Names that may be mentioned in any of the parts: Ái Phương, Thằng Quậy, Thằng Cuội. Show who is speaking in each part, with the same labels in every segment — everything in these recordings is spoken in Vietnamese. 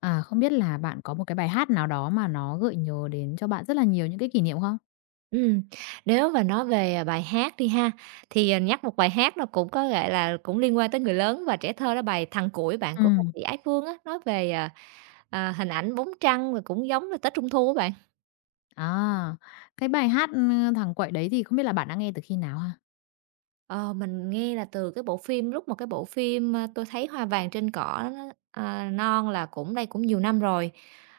Speaker 1: Không biết là bạn có một cái bài hát nào đó mà nó gợi nhớ đến cho bạn rất là nhiều những cái kỷ niệm không?
Speaker 2: Ừm, Nếu mà nói về, bài hát đi ha, thì, nhắc một bài hát nó cũng có, gọi là, cũng liên quan tới người lớn và trẻ thơ đó bài "Thằng Cuội" bạn của ca
Speaker 1: Ừm,
Speaker 2: sĩ Ái Phương á, nói về, hình ảnh bóng trăng và cũng giống là Tết Trung Thu á bạn.
Speaker 1: à, cái bài hát, "Thằng Quậy" đấy thì không biết là bạn đã nghe từ khi nào ha?
Speaker 2: Ờ, mình nghe là từ cái bộ phim lúc mà cái bộ phim, tôi thấy hoa vàng trên cỏ, non là cũng đây cũng nhiều năm rồi.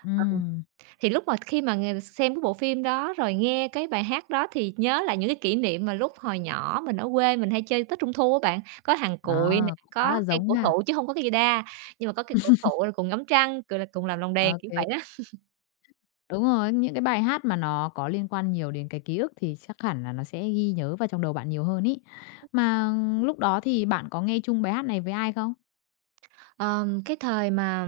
Speaker 1: Ừm,
Speaker 2: Thì lúc mà khi mà ng xem cái bộ phim đó, rồi nghe cái bài hát đó thì nhớ lại những cái kỷ niệm mà lúc hồi nhỏ mình ở quê mình hay chơi Tết Trung thu á bạn, có hàng cụi nè,
Speaker 1: à, Cũng khá
Speaker 2: có
Speaker 1: là
Speaker 2: cây
Speaker 1: giống
Speaker 2: cổ
Speaker 1: ha.
Speaker 2: thụ chứ không có cây đa, nhưng mà có cây cổ thụ rồi cùng ngắm trăng, gọi là, cùng làm lồng
Speaker 1: Ô
Speaker 2: đèn, kiểu
Speaker 1: kê,
Speaker 2: vậy đó.
Speaker 1: đúng rồi, những cái bài hát mà nó có liên quan nhiều đến cái ký ức thì chắc hẳn là nó sẽ ghi nhớ vào trong đầu bạn nhiều hơn ấy. Mà lúc đó thì bạn có nghe chung bài hát này với ai không?
Speaker 2: Cái thời mà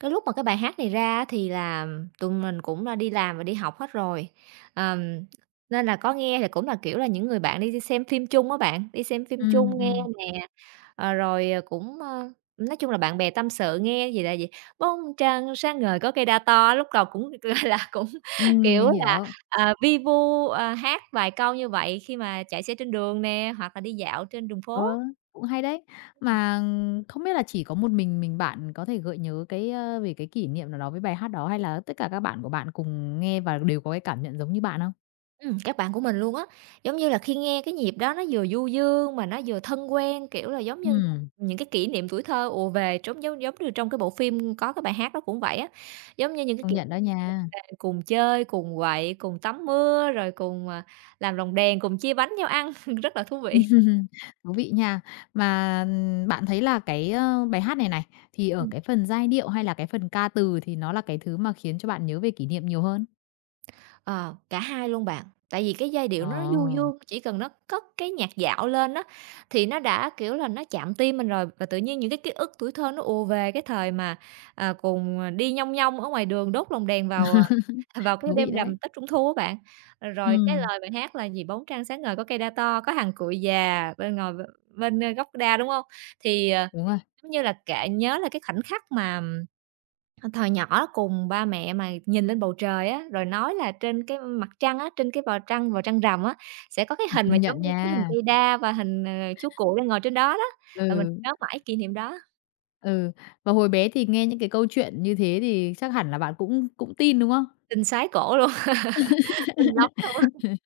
Speaker 2: cái lúc mà cái bài hát này ra á thì là tụi mình cũng đã đi làm và đi học hết rồi. Ờm, Nên là có nghe thì cũng là, kiểu là, những người bạn đi xem phim chung á bạn, đi xem phim
Speaker 1: Ừm,
Speaker 2: chung nghe
Speaker 1: ừm,
Speaker 2: nè, ờ, rồi, ờ, cũng, ơ, nói chung là bạn bè tâm sự nghe gì là gì, "Bông trăng sáng ngời có cây đa to", lúc đầu cũng, gọi là, cũng,
Speaker 1: ừm,
Speaker 2: kiểu
Speaker 1: mình
Speaker 2: là,
Speaker 1: hiểu.
Speaker 2: vi vu, hát vài câu như vậy khi mà chạy xe trên đường nè, hoặc là đi dạo trên đường phố.
Speaker 1: Ờ, cũng hay đấy. Mà không biết là chỉ có một mình bạn có thể gợi nhớ cái, về cái kỷ niệm nào đó với bài hát đó hay là tất cả các bạn của bạn cùng nghe và đều có cái cảm nhận giống như bạn không?
Speaker 2: Các bạn của mình luôn á. Giống như là khi nghe cái nhịp đó nó vừa du dương mà nó vừa thân quen, kiểu là, giống như
Speaker 1: Ừm,
Speaker 2: những cái kỷ niệm tuổi thơ ùa về trống giống giống như trong cái bộ phim có cái bài hát đó cũng vậy á. Giống như những cái
Speaker 1: công
Speaker 2: kỷ niệm
Speaker 1: nhận đó nha.
Speaker 2: là cùng chơi, cùng quậy, cùng tắm mưa, rồi cùng, làm lồng đèn, cùng chia bánh nhau ăn, rất là thú vị.
Speaker 1: Thú vị nha. Mà bạn thấy là cái, bài hát này này, thì ở cái phần giai điệu hay là cái phần ca từ thì nó là cái thứ mà khiến cho bạn nhớ về kỷ niệm nhiều hơn?
Speaker 2: Ờ, Cả hai luôn bạn. Tại vì cái giai điệu nó du
Speaker 1: Ờ,
Speaker 2: dương, chỉ cần nó cất cái nhạc dạo lên á, thì nó đã, kiểu là, nó chạm tim mình rồi, và tự nhiên những cái ký ức tuổi thơ nó ùa về cái thời mà, cùng, đi nhong nhong ở ngoài đường đốt lồng đèn vào, vào cái
Speaker 1: thú vị
Speaker 2: đêm
Speaker 1: đấy.
Speaker 2: rằm Tết Trung thu á bạn. Rồi cái
Speaker 1: Ừm,
Speaker 2: lời bài hát là gì, "Bóng trăng sáng ngời có cây đa to, có hàng cụi già bên ngồi bên, gốc đa", đúng không? Thì,
Speaker 1: đúng rồi,
Speaker 2: giống như là kệ nhớ là cái khoảnh khắc mà Ờ, thời nhỏ cùng ba mẹ mà nhìn lên bầu trời á, rồi nói là trên cái mặt trăng á, trên cái vào trăng rằm á, sẽ có cái hình mà
Speaker 1: công nhận
Speaker 2: giống như cái hình
Speaker 1: nha.
Speaker 2: cây đa và hình, chú cuội đang ngồi trên đó đó, và mình
Speaker 1: Ừ.
Speaker 2: nhớ mãi kỷ niệm đó,
Speaker 1: Ừ, và hồi bé thì nghe những cái câu chuyện như thế thì chắc hẳn là bạn cũng cũng tin, đúng không?
Speaker 2: tin sái cổ luôn, tin lắm luôn á.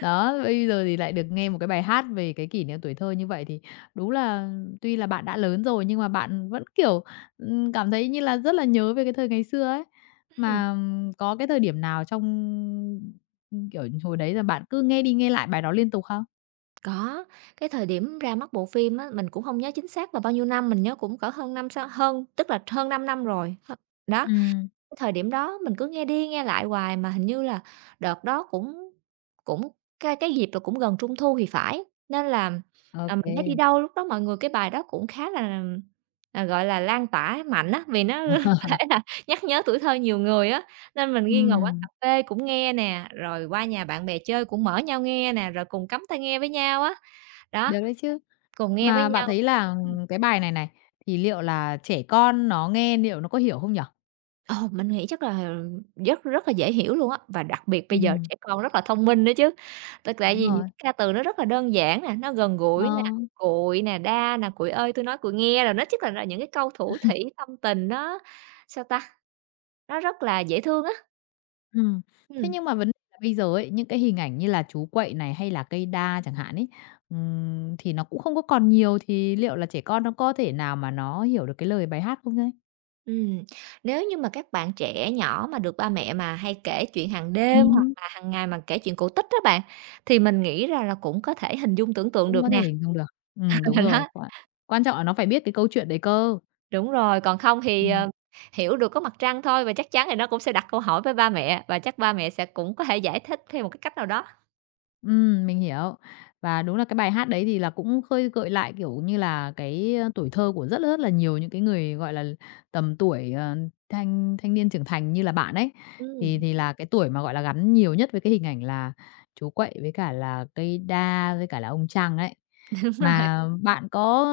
Speaker 1: Đó, bây giờ thì lại được nghe một cái bài hát về cái kỷ niệm tuổi thơ như vậy thì đúng là tuy là bạn đã lớn rồi nhưng mà bạn vẫn, kiểu, cảm thấy như là rất là nhớ về cái thời ngày xưa ấy.
Speaker 2: Ừm,
Speaker 1: Mà có cái thời điểm nào trong, kiểu, hồi đấy là bạn cứ nghe đi nghe lại bài đó liên tục không?
Speaker 2: có, cái thời điểm ra mắt bộ phim á, mình cũng không nhớ chính xác là bao nhiêu năm, mình nhớ cũng cỡ hơn năm sau hơn tức là hơn 5 năm rồi, đó.
Speaker 1: Ừ,
Speaker 2: Cái thời điểm đó mình cứ nghe đi nghe lại hoài mà hình như là đợt đó cũng cũng cái dịp là cũng gần Trung thu thì phải, nên là, mình thấy đi
Speaker 1: ok.
Speaker 2: đâu lúc đó mọi người cái bài đó cũng khá là, gọi là, lan tỏa mạnh á, vì nó có thể
Speaker 1: Kê,
Speaker 2: là nhắc nhớ tuổi thơ nhiều người á. Nên mình ghi ngồi quán cà phê cũng nghe nè, rồi qua nhà bạn bè chơi cũng mở nhau nghe nè, rồi cùng cắm tai nghe với nhau á. Đó,
Speaker 1: được đấy chứ.
Speaker 2: cùng nghe với
Speaker 1: Mà bạn
Speaker 2: nhau.
Speaker 1: thấy là cái bài này này, thì liệu là trẻ con nó nghe liệu nó có hiểu không nhỉ?
Speaker 2: Ờ, mình nghĩ chắc là rất rất là dễ hiểu luôn á, và đặc biệt bây giờ
Speaker 1: Ừm.
Speaker 2: trẻ con rất là thông minh nữa chứ. Tại
Speaker 1: Đúng
Speaker 2: vì những
Speaker 1: rồi,
Speaker 2: ca từ nó rất là đơn giản nè, nó gần
Speaker 1: ờ,
Speaker 2: gũi nè, "cụi" nè, "đa" nè, "cụi ơi tôi nói cụi nghe" rồi nó chắc là những cái câu thủ thỉ tâm tình nó, sao ta, nó rất là dễ thương á.
Speaker 1: ừm. Thế
Speaker 2: Ừm,
Speaker 1: nhưng mà vấn đề là bây giờ ấy, những cái hình ảnh như là chú quậy này hay là cây đa chẳng hạn ấy, thì nó cũng không có còn nhiều, thì liệu là trẻ con nó có thể nào mà nó hiểu được cái lời bài hát không đấy?
Speaker 2: ừm. Nếu như mà các bạn trẻ nhỏ mà được ba mẹ mà hay kể chuyện hàng đêm hoặc
Speaker 1: Ừm,
Speaker 2: là hàng ngày mà kể chuyện cổ tích đó bạn, thì mình nghĩ ra là cũng có thể hình dung tưởng tượng
Speaker 1: cũng
Speaker 2: được
Speaker 1: có thể
Speaker 2: nè.
Speaker 1: hình dung được. Đúng rồi,
Speaker 2: Đó.
Speaker 1: quan quan trọng là nó phải biết cái câu chuyện đấy cơ.
Speaker 2: Đúng rồi, còn không thì,
Speaker 1: Ừm.
Speaker 2: hiểu được có mặt trăng thôi và chắc chắn thì nó cũng sẽ đặt câu hỏi với ba mẹ và chắc ba mẹ sẽ cũng có thể giải thích theo một cái cách nào đó.
Speaker 1: Mình hiểu. Và đúng là cái bài hát đấy thì là cũng khơi gợi lại, kiểu như là, cái, tuổi thơ của rất rất là nhiều những cái người, gọi là, tầm tuổi, ờ, thanh thanh niên trưởng thành như là bạn ấy. Thì
Speaker 2: Ừm.
Speaker 1: thì là cái tuổi mà, gọi là, gắn nhiều nhất với cái hình ảnh là chú Quậy với cả là cây đa với cả là ông Trăng ấy.
Speaker 2: Đúng rồi.
Speaker 1: Mà bạn có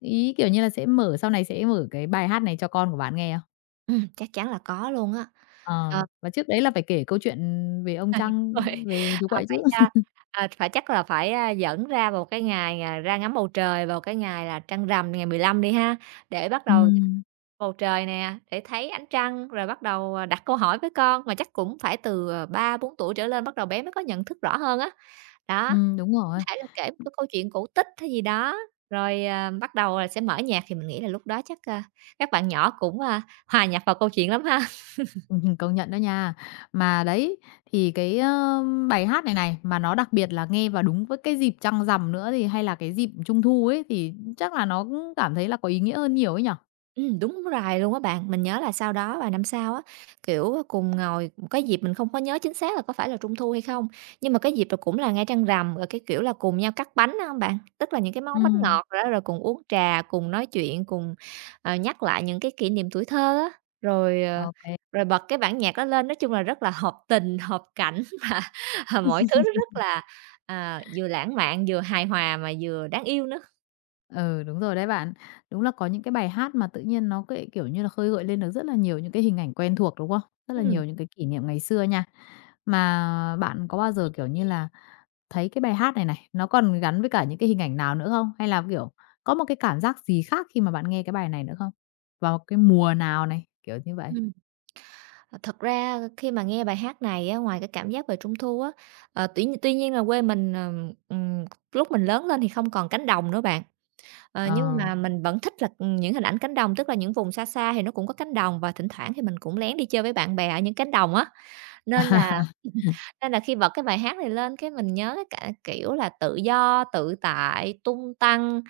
Speaker 1: ý, kiểu như là, sẽ mở sau này sẽ mở cái bài hát này cho con của bạn nghe không?
Speaker 2: Chắc chắn là có luôn á. Ờ,
Speaker 1: Ờ, và trước đấy là phải kể câu chuyện về ông Trăng,
Speaker 2: Đúng rồi.
Speaker 1: về chú
Speaker 2: Ờ,
Speaker 1: Quậy
Speaker 2: phải
Speaker 1: chứ.
Speaker 2: cho Phải chắc là phải, dẫn ra vào cái ngày, ra ngắm bầu trời vào cái ngày là trăng rằm ngày 15 đi ha, để bắt đầu
Speaker 1: Ừm.
Speaker 2: bầu trời nè, để thấy ánh trăng rồi bắt đầu, đặt câu hỏi với con, mà chắc cũng phải từ, 3 4 tuổi trở lên bắt đầu bé mới có nhận thức rõ hơn á. Đó.
Speaker 1: Đúng
Speaker 2: Có
Speaker 1: rồi.
Speaker 2: thể là kể một cái câu chuyện cổ tích hay gì đó, rồi, bắt đầu là sẽ mở nhạc thì mình nghĩ là lúc đó chắc, các bạn nhỏ cũng, hòa nhập vào câu chuyện lắm ha.
Speaker 1: Công nhận đó nha. Mà đấy, thì cái, bài hát này này, mà nó đặc biệt là nghe vào đúng với cái dịp trăng rằm nữa thì hay là cái dịp Trung thu ấy, thì chắc là nó cũng cảm thấy là có ý nghĩa hơn nhiều ấy nhỉ?
Speaker 2: Đúng rồi luôn á bạn. Mình nhớ là sau đó vài năm sau á, kiểu, cùng ngồi một cái dịp mình không có nhớ chính xác là có phải là Trung thu hay không, nhưng mà cái dịp đó cũng là ngay trăng rằm, rồi, cái kiểu là, cùng nhau cắt bánh, á hông bạn? Tức là những cái món bánh
Speaker 1: Ừm,
Speaker 2: ngọt rồi đó, rồi cùng uống trà, cùng nói chuyện, cùng, nhắc lại những cái kỷ niệm tuổi thơ á, rồi, ờ,
Speaker 1: OK.
Speaker 2: rồi bật cái bản nhạc đó lên. Nói chung là rất là hợp tình, hợp cảnh và, mọi thứ nó rất là, vừa lãng mạn, vừa hài hòa mà vừa đáng yêu nữa.
Speaker 1: Ừ, đúng rồi đấy bạn. Đúng là có những cái bài hát mà tự nhiên nó cái kiểu như là, khơi gợi lên được rất là nhiều những cái hình ảnh quen thuộc, đúng không? Rất là
Speaker 2: Ừm.
Speaker 1: nhiều những cái kỷ niệm ngày xưa nha. Mà bạn có bao giờ, kiểu như là, thấy cái bài hát này này, nó còn gắn với cả những cái hình ảnh nào nữa không? Hay là, kiểu, có một cái cảm giác gì khác khi mà bạn nghe cái bài này nữa không? Vào cái mùa nào này, kiểu như vậy?
Speaker 2: Ờ, Thật ra khi mà nghe bài hát này á, ngoài cái cảm giác về Trung thu á, tuy tuy nhiên là quê mình, ừm, lúc mình lớn lên thì không còn cánh đồng nữa bạn, nhưng
Speaker 1: Ờ.
Speaker 2: mà mình vẫn thích là, những hình ảnh cánh đồng, tức là những vùng xa xa thì nó cũng có cánh đồng và thỉnh thoảng thì mình cũng lén đi chơi với bạn bè ở những cánh đồng á. Nên là nên là khi bật cái bài hát này lên cái mình nhớ cái, cả- kiểu là, tự do, tự tại, tung tăng.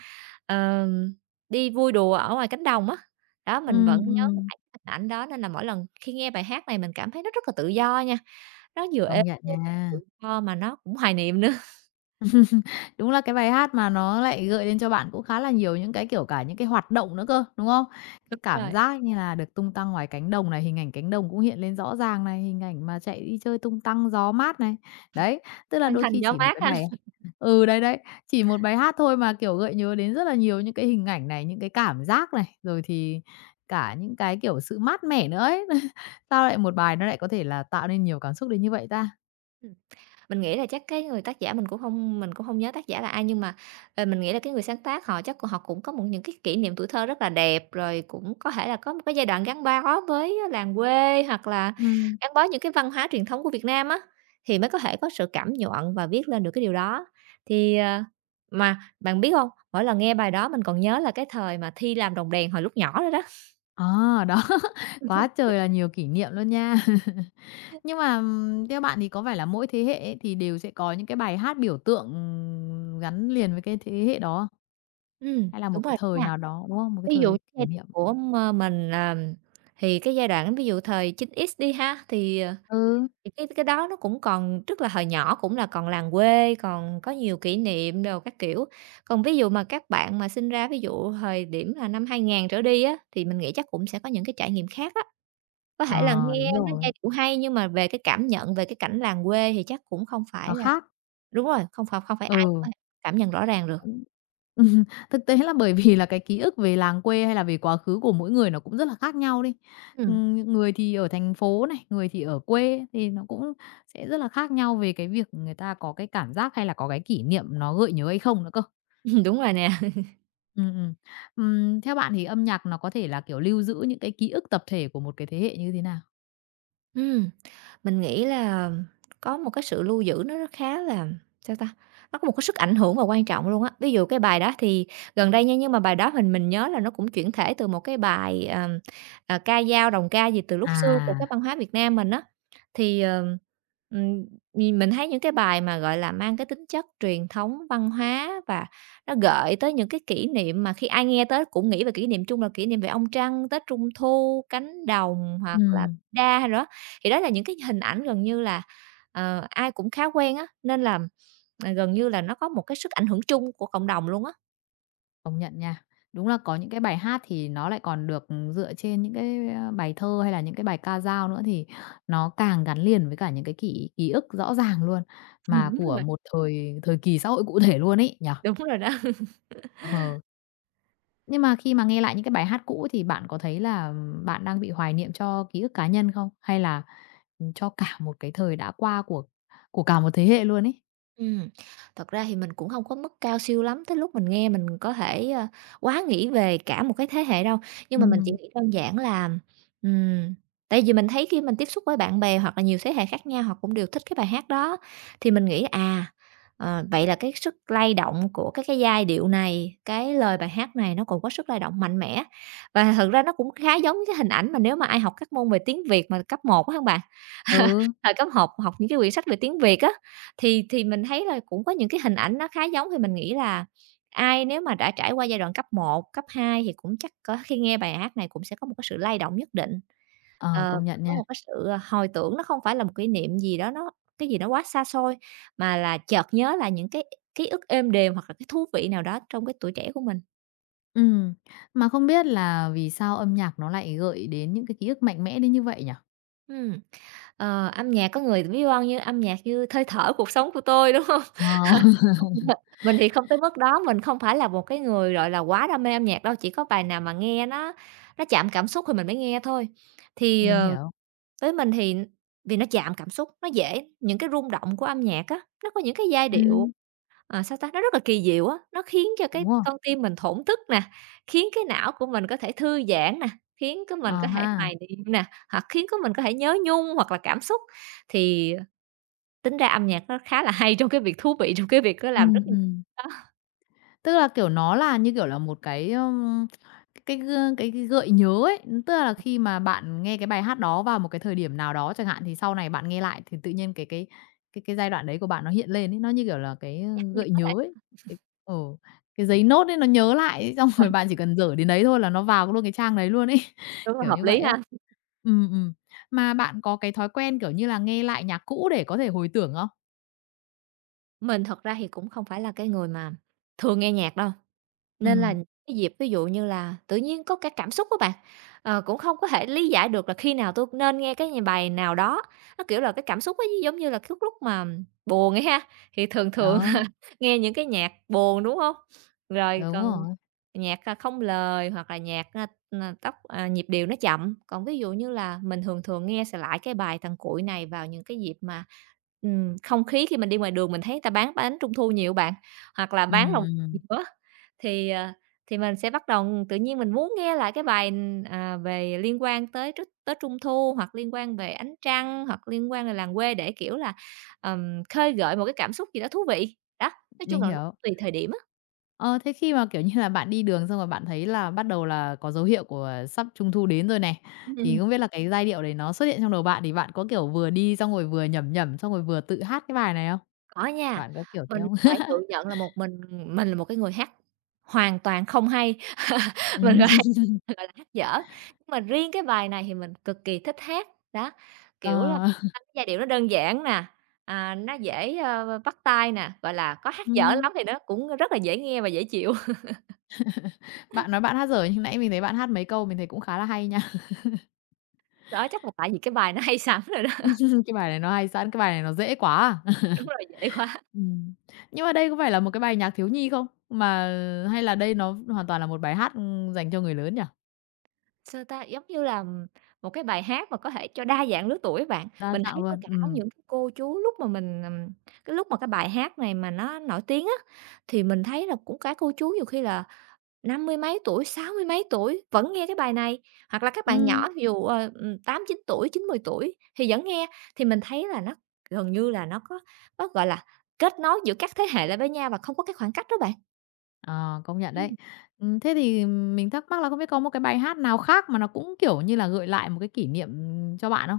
Speaker 2: Ờm, Đi vui đùa ở ngoài cánh đồng á, đó, mình
Speaker 1: Ừm,
Speaker 2: vẫn nhớ mãi
Speaker 1: ừm,
Speaker 2: cái hình ảnh đó nên là mỗi lần khi nghe bài hát này mình cảm thấy nó rất là tự do nha, nó vừa
Speaker 1: công
Speaker 2: êm,
Speaker 1: nhận
Speaker 2: nó tự
Speaker 1: nha.
Speaker 2: do mà nó cũng hoài niệm nữa.
Speaker 1: Đúng là cái bài hát mà nó lại gợi lên cho bạn cũng khá là nhiều những cái, kiểu, cả những cái hoạt động nữa cơ, đúng không? Cái
Speaker 2: Đúng
Speaker 1: cảm
Speaker 2: rồi,
Speaker 1: giác như là được tung tăng ngoài cánh đồng này, hình ảnh cánh đồng cũng hiện lên rõ ràng này, hình ảnh mà chạy đi chơi tung tăng gió mát này. Đấy, tức là
Speaker 2: "Trăng
Speaker 1: đôi
Speaker 2: thanh
Speaker 1: khi
Speaker 2: gió
Speaker 1: chỉ một
Speaker 2: mát"
Speaker 1: cái
Speaker 2: ha.
Speaker 1: bài ừ, đấy, chỉ một bài hát thôi mà, kiểu, gợi nhớ đến rất là nhiều những cái hình ảnh này, những cái cảm giác này, rồi thì cả những cái, kiểu, sự mát mẻ nữa ấy. Sao lại một bài nó lại có thể là tạo nên nhiều cảm xúc đến như vậy ta?
Speaker 2: Mình nghĩ là chắc cái người tác giả mình cũng không nhớ tác giả là ai, nhưng mà, mình nghĩ là cái người sáng tác họ chắc họ cũng có một những cái kỷ niệm tuổi thơ rất là đẹp, rồi cũng có thể là có một cái giai đoạn gắn bó với làng quê, hoặc là
Speaker 1: Ừm.
Speaker 2: gắn bó những cái văn hóa truyền thống của Việt Nam á, thì mới có thể có sự cảm nhoạng và viết lên được cái điều đó. Thì, mà bạn biết không mỗi lần nghe bài đó mình còn nhớ là cái thời mà thi làm đồng đèn hồi lúc nhỏ rồi đó.
Speaker 1: À, đó, quá trời là nhiều kỷ niệm luôn nha. Nhưng mà, theo bạn thì có phải là mỗi thế hệ ấy thì đều sẽ có những cái bài hát biểu tượng, gắn liền với cái thế hệ đó không? Hay là một
Speaker 2: Đúng rồi
Speaker 1: cái
Speaker 2: đó
Speaker 1: thời
Speaker 2: nha.
Speaker 1: nào đó, đúng không? Một cái
Speaker 2: Ví dụ
Speaker 1: thời
Speaker 2: giai
Speaker 1: kỷ
Speaker 2: đoạn
Speaker 1: niệm.
Speaker 2: của mình, thì cái giai đoạn ví dụ thời 9x đi ha, thì, ờ,
Speaker 1: Ừ,
Speaker 2: thì cái đó nó cũng còn tức là hồi nhỏ cũng là còn làng quê, còn có nhiều kỷ niệm đồ các kiểu. Còn ví dụ mà các bạn mà sinh ra ví dụ thời điểm là năm 2000 trở đi á, thì mình nghĩ chắc cũng sẽ có những cái trải nghiệm khác á. Có thể là
Speaker 1: ờ,
Speaker 2: nghe
Speaker 1: đúng
Speaker 2: nó
Speaker 1: rồi,
Speaker 2: giai điệu hay nhưng mà về cái cảm nhận, về cái cảnh làng quê thì chắc cũng không phải
Speaker 1: nó
Speaker 2: là
Speaker 1: khác.
Speaker 2: đúng rồi, không phải ai cũng có
Speaker 1: Ừ.
Speaker 2: thể cảm nhận rõ ràng được.
Speaker 1: Ừm. Ừm, thực tế là bởi vì là cái ký ức về làng quê hay là về quá khứ của mỗi người nó cũng rất là khác nhau đi.
Speaker 2: Ừm,
Speaker 1: Những người thì ở thành phố này, người thì ở quê thì nó cũng sẽ rất là khác nhau về cái việc người ta có cái cảm giác hay là có cái kỷ niệm nó gợi nhớ hay không nữa cơ.
Speaker 2: Đúng rồi nè.
Speaker 1: Ừm. Theo bạn thì âm nhạc nó có thể là, kiểu, lưu giữ những cái ký ức tập thể của một cái thế hệ như thế nào?
Speaker 2: Ừm, mình nghĩ là có một cái sự lưu giữ nó khá là sao ta? Nó có một cái sức ảnh hưởng và quan trọng luôn á. Ví dụ cái bài đó thì gần đây nha, nhưng mà bài đó mình nhớ là nó cũng chuyển thể từ một cái bài, ca dao, đồng ca gì từ lúc xưa của
Speaker 1: À,
Speaker 2: cái văn hóa Việt Nam mình á. Thì, ờ, ừm, nh Mình thấy những cái bài mà, gọi là, mang cái tính chất truyền thống, văn hóa và nó gợi tới những cái kỷ niệm mà khi ai nghe tới cũng nghĩ về kỷ niệm chung là kỷ niệm về ông Trăng, Tết Trung Thu, cánh đồng hoặc là
Speaker 1: ừm.
Speaker 2: đa hay đó, thì đó là những cái hình ảnh gần như là, ai cũng khá quen á, nên là, gần như là nó có một cái sức ảnh hưởng chung của cộng đồng luôn á.
Speaker 1: Công nhận nha. Đúng là có những cái bài hát thì nó lại còn được, ừ, dựa trên những cái, bài thơ hay là những cái bài ca dao nữa thì nó càng gắn liền với cả những cái kỷ ký ức rõ ràng luôn, mà của một thời thời kỳ xã hội cụ thể luôn ấy, nhở
Speaker 2: Đúng rồi đó.
Speaker 1: Ờ. Nhưng mà khi mà nghe lại những cái bài hát cũ thì bạn có thấy là bạn đang bị hoài niệm cho ký ức cá nhân không? Hay là, ừ, cho cả một cái thời đã qua của cả một thế hệ luôn ấy?
Speaker 2: Ừm, Thật ra thì mình cũng không có mức cao siêu lắm tới lúc mình nghe mình có thể, quá nghĩ về cả một cái thế hệ đâu, nhưng mà mình chỉ
Speaker 1: Ừm.
Speaker 2: nghĩ đơn giản là, ừm, tại vì mình thấy khi mình tiếp xúc với bạn bè hoặc là nhiều thế hệ khác nhau họ cũng đều thích cái bài hát đó, thì mình nghĩ, vậy là cái sức lay động của cái giai điệu này, cái lời bài hát này nó còn có sức lay động mạnh mẽ. Và thật ra nó cũng khá giống với cái hình ảnh mà nếu mà ai học các môn về tiếng Việt mà cấp một á hông bạn,
Speaker 1: Ừ,
Speaker 2: thời cấp học học những cái quyển sách về tiếng Việt á, thì mình thấy là cũng có những cái hình ảnh nó khá giống, thì mình nghĩ là ai nếu mà đã trải qua giai đoạn cấp một cấp 2 thì cũng chắc có khi nghe bài hát này cũng sẽ có một cái sự lay động nhất định,
Speaker 1: ờ,
Speaker 2: ờ,
Speaker 1: công nhận
Speaker 2: có
Speaker 1: nha.
Speaker 2: một cái sự hồi tưởng nó không phải là một kỷ niệm gì đó nó cái gì đó quá xa xôi, mà là chợt nhớ là những cái ký ức êm đềm hoặc là cái thú vị nào đó trong cái tuổi trẻ của mình.
Speaker 1: Ừm, mà không biết là vì sao âm nhạc nó lại gợi đến những cái ký ức mạnh mẽ đến như vậy nhỉ?
Speaker 2: Ừm, Âm nhạc có người ví von như "Âm nhạc như hơi thở cuộc sống của tôi", đúng không?
Speaker 1: Ờ.
Speaker 2: Mình thì không tới mức đó, mình không phải là một cái người, gọi là, quá đam mê âm nhạc đâu, chỉ có bài nào mà nghe nó chạm cảm xúc thì mình mới nghe thôi. Thì,
Speaker 1: Mình
Speaker 2: ờ,
Speaker 1: hiểu.
Speaker 2: với mình thì vì nó chạm cảm xúc, nó dễ những cái rung động của âm nhạc á, nó có những cái giai điệu,
Speaker 1: Ừm,
Speaker 2: sao ta, nó rất là kỳ diệu á, nó khiến cho cái
Speaker 1: đúng rồi.
Speaker 2: con tim mình thổn thức nè, khiến cái não của mình có thể thư giãn nè, khiến cái mình có
Speaker 1: Ờ
Speaker 2: thể
Speaker 1: ha.
Speaker 2: hoài niệm nè, hoặc khiến cái mình có thể nhớ nhung hoặc là cảm xúc. Thì tính ra âm nhạc nó khá là hay trong cái việc thú vị, trong cái việc nó làm rất
Speaker 1: Ừm,
Speaker 2: nhiều
Speaker 1: ừm.
Speaker 2: đó,
Speaker 1: Tức là, kiểu, nó là, như kiểu là, một cái, cái gơ cái gợi nhớ ấy. Tức là khi mà bạn nghe cái bài hát đó vào một cái thời điểm nào đó chẳng hạn, thì sau này bạn nghe lại thì tự nhiên cái giai đoạn đấy của bạn nó hiện lên ấy, nó như kiểu là cái,
Speaker 2: nhắc nhớ
Speaker 1: gợi nhớ
Speaker 2: lại.
Speaker 1: ấy. Cái ừ, cái giấy nốt ấy nó nhớ lại ấy, xong rồi bạn
Speaker 2: Ờ,
Speaker 1: chỉ cần dở đến đấy thôi là nó vào luôn cái trang đấy luôn ấy,
Speaker 2: đúng rồi,
Speaker 1: kiểu
Speaker 2: hợp
Speaker 1: như
Speaker 2: lý
Speaker 1: vậy á.
Speaker 2: ha.
Speaker 1: Ừm. Mà bạn có cái thói quen, kiểu như là, nghe lại nhạc cũ để có thể hồi tưởng không?
Speaker 2: Mình thật ra thì cũng không phải là cái người mà thường nghe nhạc đâu, nên là
Speaker 1: Ừ
Speaker 2: cái dịp ví dụ như là tự nhiên có cả cảm xúc của bạn, cũng không có thể lý giải được là khi nào tôi nên nghe cái nhà bài nào đó. Nó, kiểu là, cái cảm xúc ấy giống như là cái lúc mà buồn ấy ha, thì thường thường
Speaker 1: đó,
Speaker 2: nghe những cái nhạc buồn, đúng không? Rồi
Speaker 1: đúng
Speaker 2: còn
Speaker 1: rồi.
Speaker 2: nhạc, không lời hoặc là nhạc, tốc à, nhịp điệu nó chậm. Còn ví dụ như là mình thường thường nghe s lại cái bài Thằng Cuội này vào những cái dịp mà, không khí khi mình đi ngoài đường mình thấy người ta bán bánh Trung thu nhiều bạn, hoặc là
Speaker 1: Ừ
Speaker 2: bán lồng
Speaker 1: ừm,
Speaker 2: nữa thì, mình sẽ bắt đầu tự nhiên mình muốn nghe lại cái bài, về liên quan tới tr Tết Trung thu, hoặc liên quan về ánh trăng, hoặc liên quan về làng quê để, kiểu là, khơi gợi một cái cảm xúc gì đó thú vị. Đó, nói chung
Speaker 1: mình
Speaker 2: là nó
Speaker 1: hiểu.
Speaker 2: cũng tùy thời điểm á.
Speaker 1: Ờ, thế khi mà, kiểu như là, bạn đi đường xong rồi bạn thấy là bắt đầu là có dấu hiệu của sắp Trung thu đến rồi này, thì không biết là cái giai điệu đấy nó xuất hiện trong đầu bạn thì bạn có, kiểu, vừa đi xong rồi vừa nhẩm nhẩm, xong rồi vừa tự hát cái bài này không?
Speaker 2: Có nha,
Speaker 1: Bạn có kiểu thế
Speaker 2: mình
Speaker 1: không?
Speaker 2: phải tự nhận là một mình là một cái người hát hoàn toàn không hay. Mình
Speaker 1: Ừm.
Speaker 2: là dở, nhưng mà riêng cái bài này thì mình cực kỳ thích hát, đó, kiểu là,
Speaker 1: Ờ,
Speaker 2: giai điệu nó đơn giản nè, nó dễ, bắt tai nè, gọi là, có hát dở lắm
Speaker 1: ừm,
Speaker 2: thì nó cũng rất là dễ nghe và dễ chịu.
Speaker 1: bạn nói bạn hát dở nhưng nãy mình thấy bạn hát mấy câu mình thấy cũng khá là hay nha.
Speaker 2: Đó, chắc là tại vì cái bài nó hay sẵn rồi đó.
Speaker 1: Cái bài này nó hay sẵn, cái bài này nó dễ quá à.
Speaker 2: Đúng rồi, dễ quá.
Speaker 1: Ừm, nhưng mà đây có phải là một cái bài nhạc thiếu nhi không? Mà hay là đây nó hoàn toàn là một bài hát, dành cho người lớn nhỉ?
Speaker 2: Sao ta, giống như là một cái bài hát mà có thể cho đa dạng lứa tuổi bạn.
Speaker 1: Đa
Speaker 2: Mình
Speaker 1: dạng
Speaker 2: thấy có
Speaker 1: luôn,
Speaker 2: cả
Speaker 1: ừ.
Speaker 2: những cái cô chú lúc mà mình, cái lúc mà cái bài hát này mà nó nổi tiếng á, thì mình thấy là cũng cả cô chú nhiều khi là 50 mấy tuổi, 60 mấy tuổi vẫn nghe cái bài này, hoặc là các bạn nhỏ ví dụ, 8, 9 tuổi, 9, 10 tuổi thì vẫn nghe. Thì mình thấy là nó gần như là nó có gọi là, kết nối giữa các thế hệ lại với nhau và không có cái khoảng cách đó bạn.
Speaker 1: Ờ, công nhận đấy.
Speaker 2: Ừm.
Speaker 1: Thế thì mình thắc mắc là không biết có một cái bài hát nào khác mà nó cũng, kiểu như là, gợi lại một cái kỷ niệm, cho bạn không?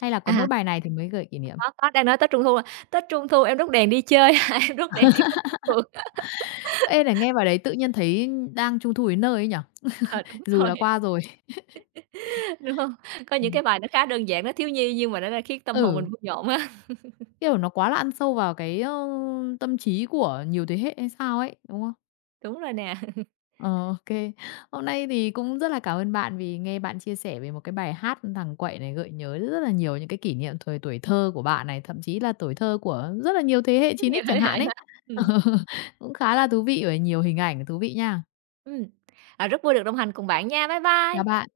Speaker 1: Hay là có
Speaker 2: À,
Speaker 1: mỗi bài này thì mới gợi kỷ niệm?
Speaker 2: có, đang nói Tết Trung thu à, Tết Trung thu em đốt đèn đi chơi, em đốt đèn đi khắp phố phường,
Speaker 1: Ê, này nghe bài đấy tự nhiên thấy đang Trung thu đến nơi ấy nhỉ?
Speaker 2: đúng
Speaker 1: Dù là
Speaker 2: rồi,
Speaker 1: qua rồi.
Speaker 2: đúng không? Có những
Speaker 1: Ừm.
Speaker 2: cái bài nó khá đơn giản, nó thiếu nhi nhưng mà nó đã khiến tâm hồn mình
Speaker 1: Ừ,
Speaker 2: vui nhộn á.
Speaker 1: kiểu, nó quá là ăn sâu vào cái, tâm trí của nhiều thế hệ hay sao ấy, đúng không?
Speaker 2: Đúng rồi nè,
Speaker 1: Ờ, ô Hôm nay thì cũng rất là cảm ơn bạn vì nghe bạn chia sẻ về một cái bài hát "Thằng Quậy" này gợi nhớ rất là nhiều những cái kỷ niệm thời tuổi thơ của bạn này, thậm chí là tuổi thơ của rất là nhiều thế hệ
Speaker 2: rất
Speaker 1: chín
Speaker 2: nhiều
Speaker 1: x
Speaker 2: thế
Speaker 1: chẳng hạn
Speaker 2: hệ
Speaker 1: ấy.
Speaker 2: ha. Ừm,
Speaker 1: Cũng khá là thú vị và nhiều hình ảnh thú vị nha.
Speaker 2: ừm, Rất vui được đồng hành cùng bạn nha. Bye
Speaker 1: Chào
Speaker 2: bye.
Speaker 1: bạn.